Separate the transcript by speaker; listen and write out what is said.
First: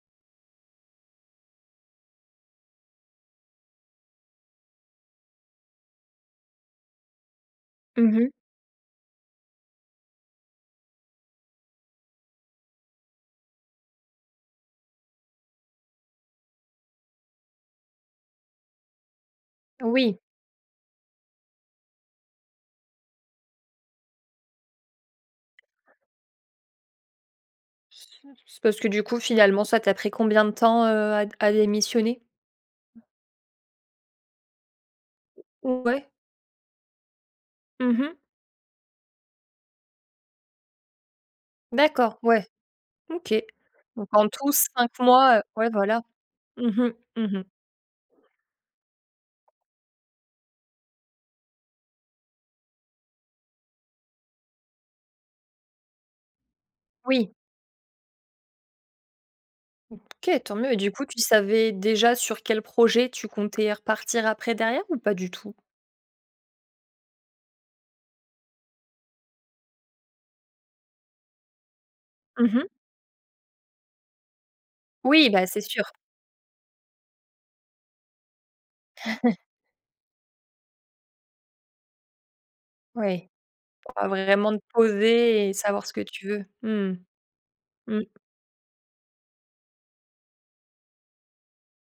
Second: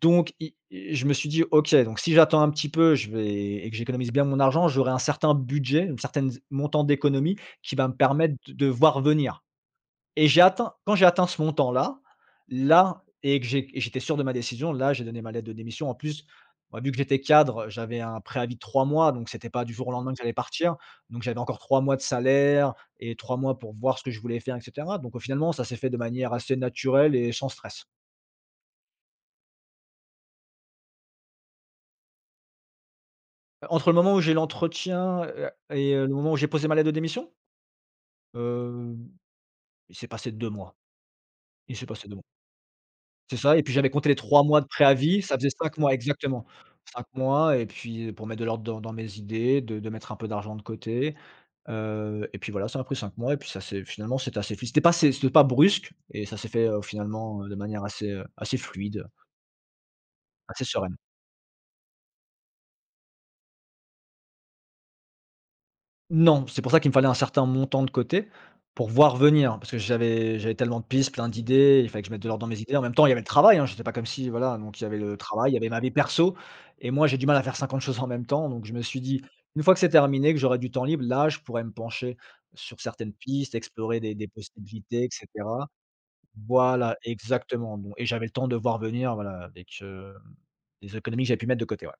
Speaker 1: Donc i i je me suis dit: «OK, donc si j'attends un petit peu, je vais et que j'économise bien mon argent, j'aurais un certain budget, une certaine z montant d'économies, qui va me
Speaker 2: Mmh mh.
Speaker 1: permettre de de voir venir» et j'ai atteint quand j'ai atteint ce montant-là, là et que j'é j'étais sûr de ma décision, là j'ai donné ma lettre de démission. En plus, ouais vu que j'étais cadre, heu, j'avais un préavis de 3 mois, donc c'était pas du jour au lendemain que
Speaker 2: Oui.
Speaker 1: j'allais partir. Donc j'avais encore 3 mois de salaire et 3 mois pour voir ce que je voulais faire et cetera. Donc au finalement ça s'est fait de manière assez naturelle et sans stress.
Speaker 2: C c c'est parce que du coup, finalement ça t'a pris combien de temps, heu, à d à démissionner?
Speaker 1: Heu, entre le moment où j'ai l'entretien, heu
Speaker 2: Mmh
Speaker 1: et le
Speaker 2: ouais.
Speaker 1: moment où j'ai posé ma lettre de démission?
Speaker 2: Mmh mh.
Speaker 1: Heu, il s'est passé 2 mois. Il s'est passé 2
Speaker 2: D'accord,
Speaker 1: mois.
Speaker 2: ouais, OK.
Speaker 1: C'est ça et puis j'avais
Speaker 2: Donc
Speaker 1: compté les
Speaker 2: en
Speaker 1: 3
Speaker 2: tout
Speaker 1: mois de
Speaker 2: 5
Speaker 1: préavis ça
Speaker 2: mois, heu,
Speaker 1: faisait
Speaker 2: ouais
Speaker 1: 5 mois,
Speaker 2: voilà.
Speaker 1: exactement.
Speaker 2: Mmh mh,
Speaker 1: 5
Speaker 2: mmh mh.
Speaker 1: mois et puis, heu, pour mettre de l'ordre dans dans mes idées de de mettre un peu d'argent de côté. Heu et puis voilà, ça m'a pris 5 mois et puis ça s'est finalement c'était assez fi c'était pas c'est c'était pas brusque et ça s'est fait, heu,
Speaker 2: Oui.
Speaker 1: finalement, heu, de manière assez, heu, assez fluide
Speaker 2: OK, tant
Speaker 1: assez
Speaker 2: mieux et du
Speaker 1: sereine.
Speaker 2: coup, tu savais déjà sur quel projet, tu comptais repartir après derrière ou pas du tout?
Speaker 1: Non, c'est pour ça, qu'il me fallait un certain montant de côté, pour voir venir, hein. Parce que j'avais j'avais tellement de pistes, plein d'idées, il fallait que je mette de l'ordre dans
Speaker 2: Mmh
Speaker 1: mes
Speaker 2: mh.
Speaker 1: idées, en même temps, il y avait le travail, hein, j'étais pas comme si voilà donc il y avait le
Speaker 2: Oui ben
Speaker 1: travail, il y
Speaker 2: c'est
Speaker 1: avait ma
Speaker 2: sûr.
Speaker 1: vie perso et moi j'ai du mal à faire 50 choses en même temps, donc je me suis dit:
Speaker 2: Ouais.
Speaker 1: «Une fois que c'est terminé que j'aurai du temps libre, là je pourrais me pencher, sur certaines
Speaker 2: Oui,
Speaker 1: pistes explorer
Speaker 2: pour
Speaker 1: des des
Speaker 2: vraiment te
Speaker 1: possibilités» et
Speaker 2: poser et
Speaker 1: cetera.
Speaker 2: savoir ce que tu veux, mmh
Speaker 1: Voilà, exactement. Bon
Speaker 2: mh.
Speaker 1: et
Speaker 2: Mmh.
Speaker 1: j'avais le temps de voir venir voilà, avec, heu, les économies que j'avais pu mettre de côté, ouais.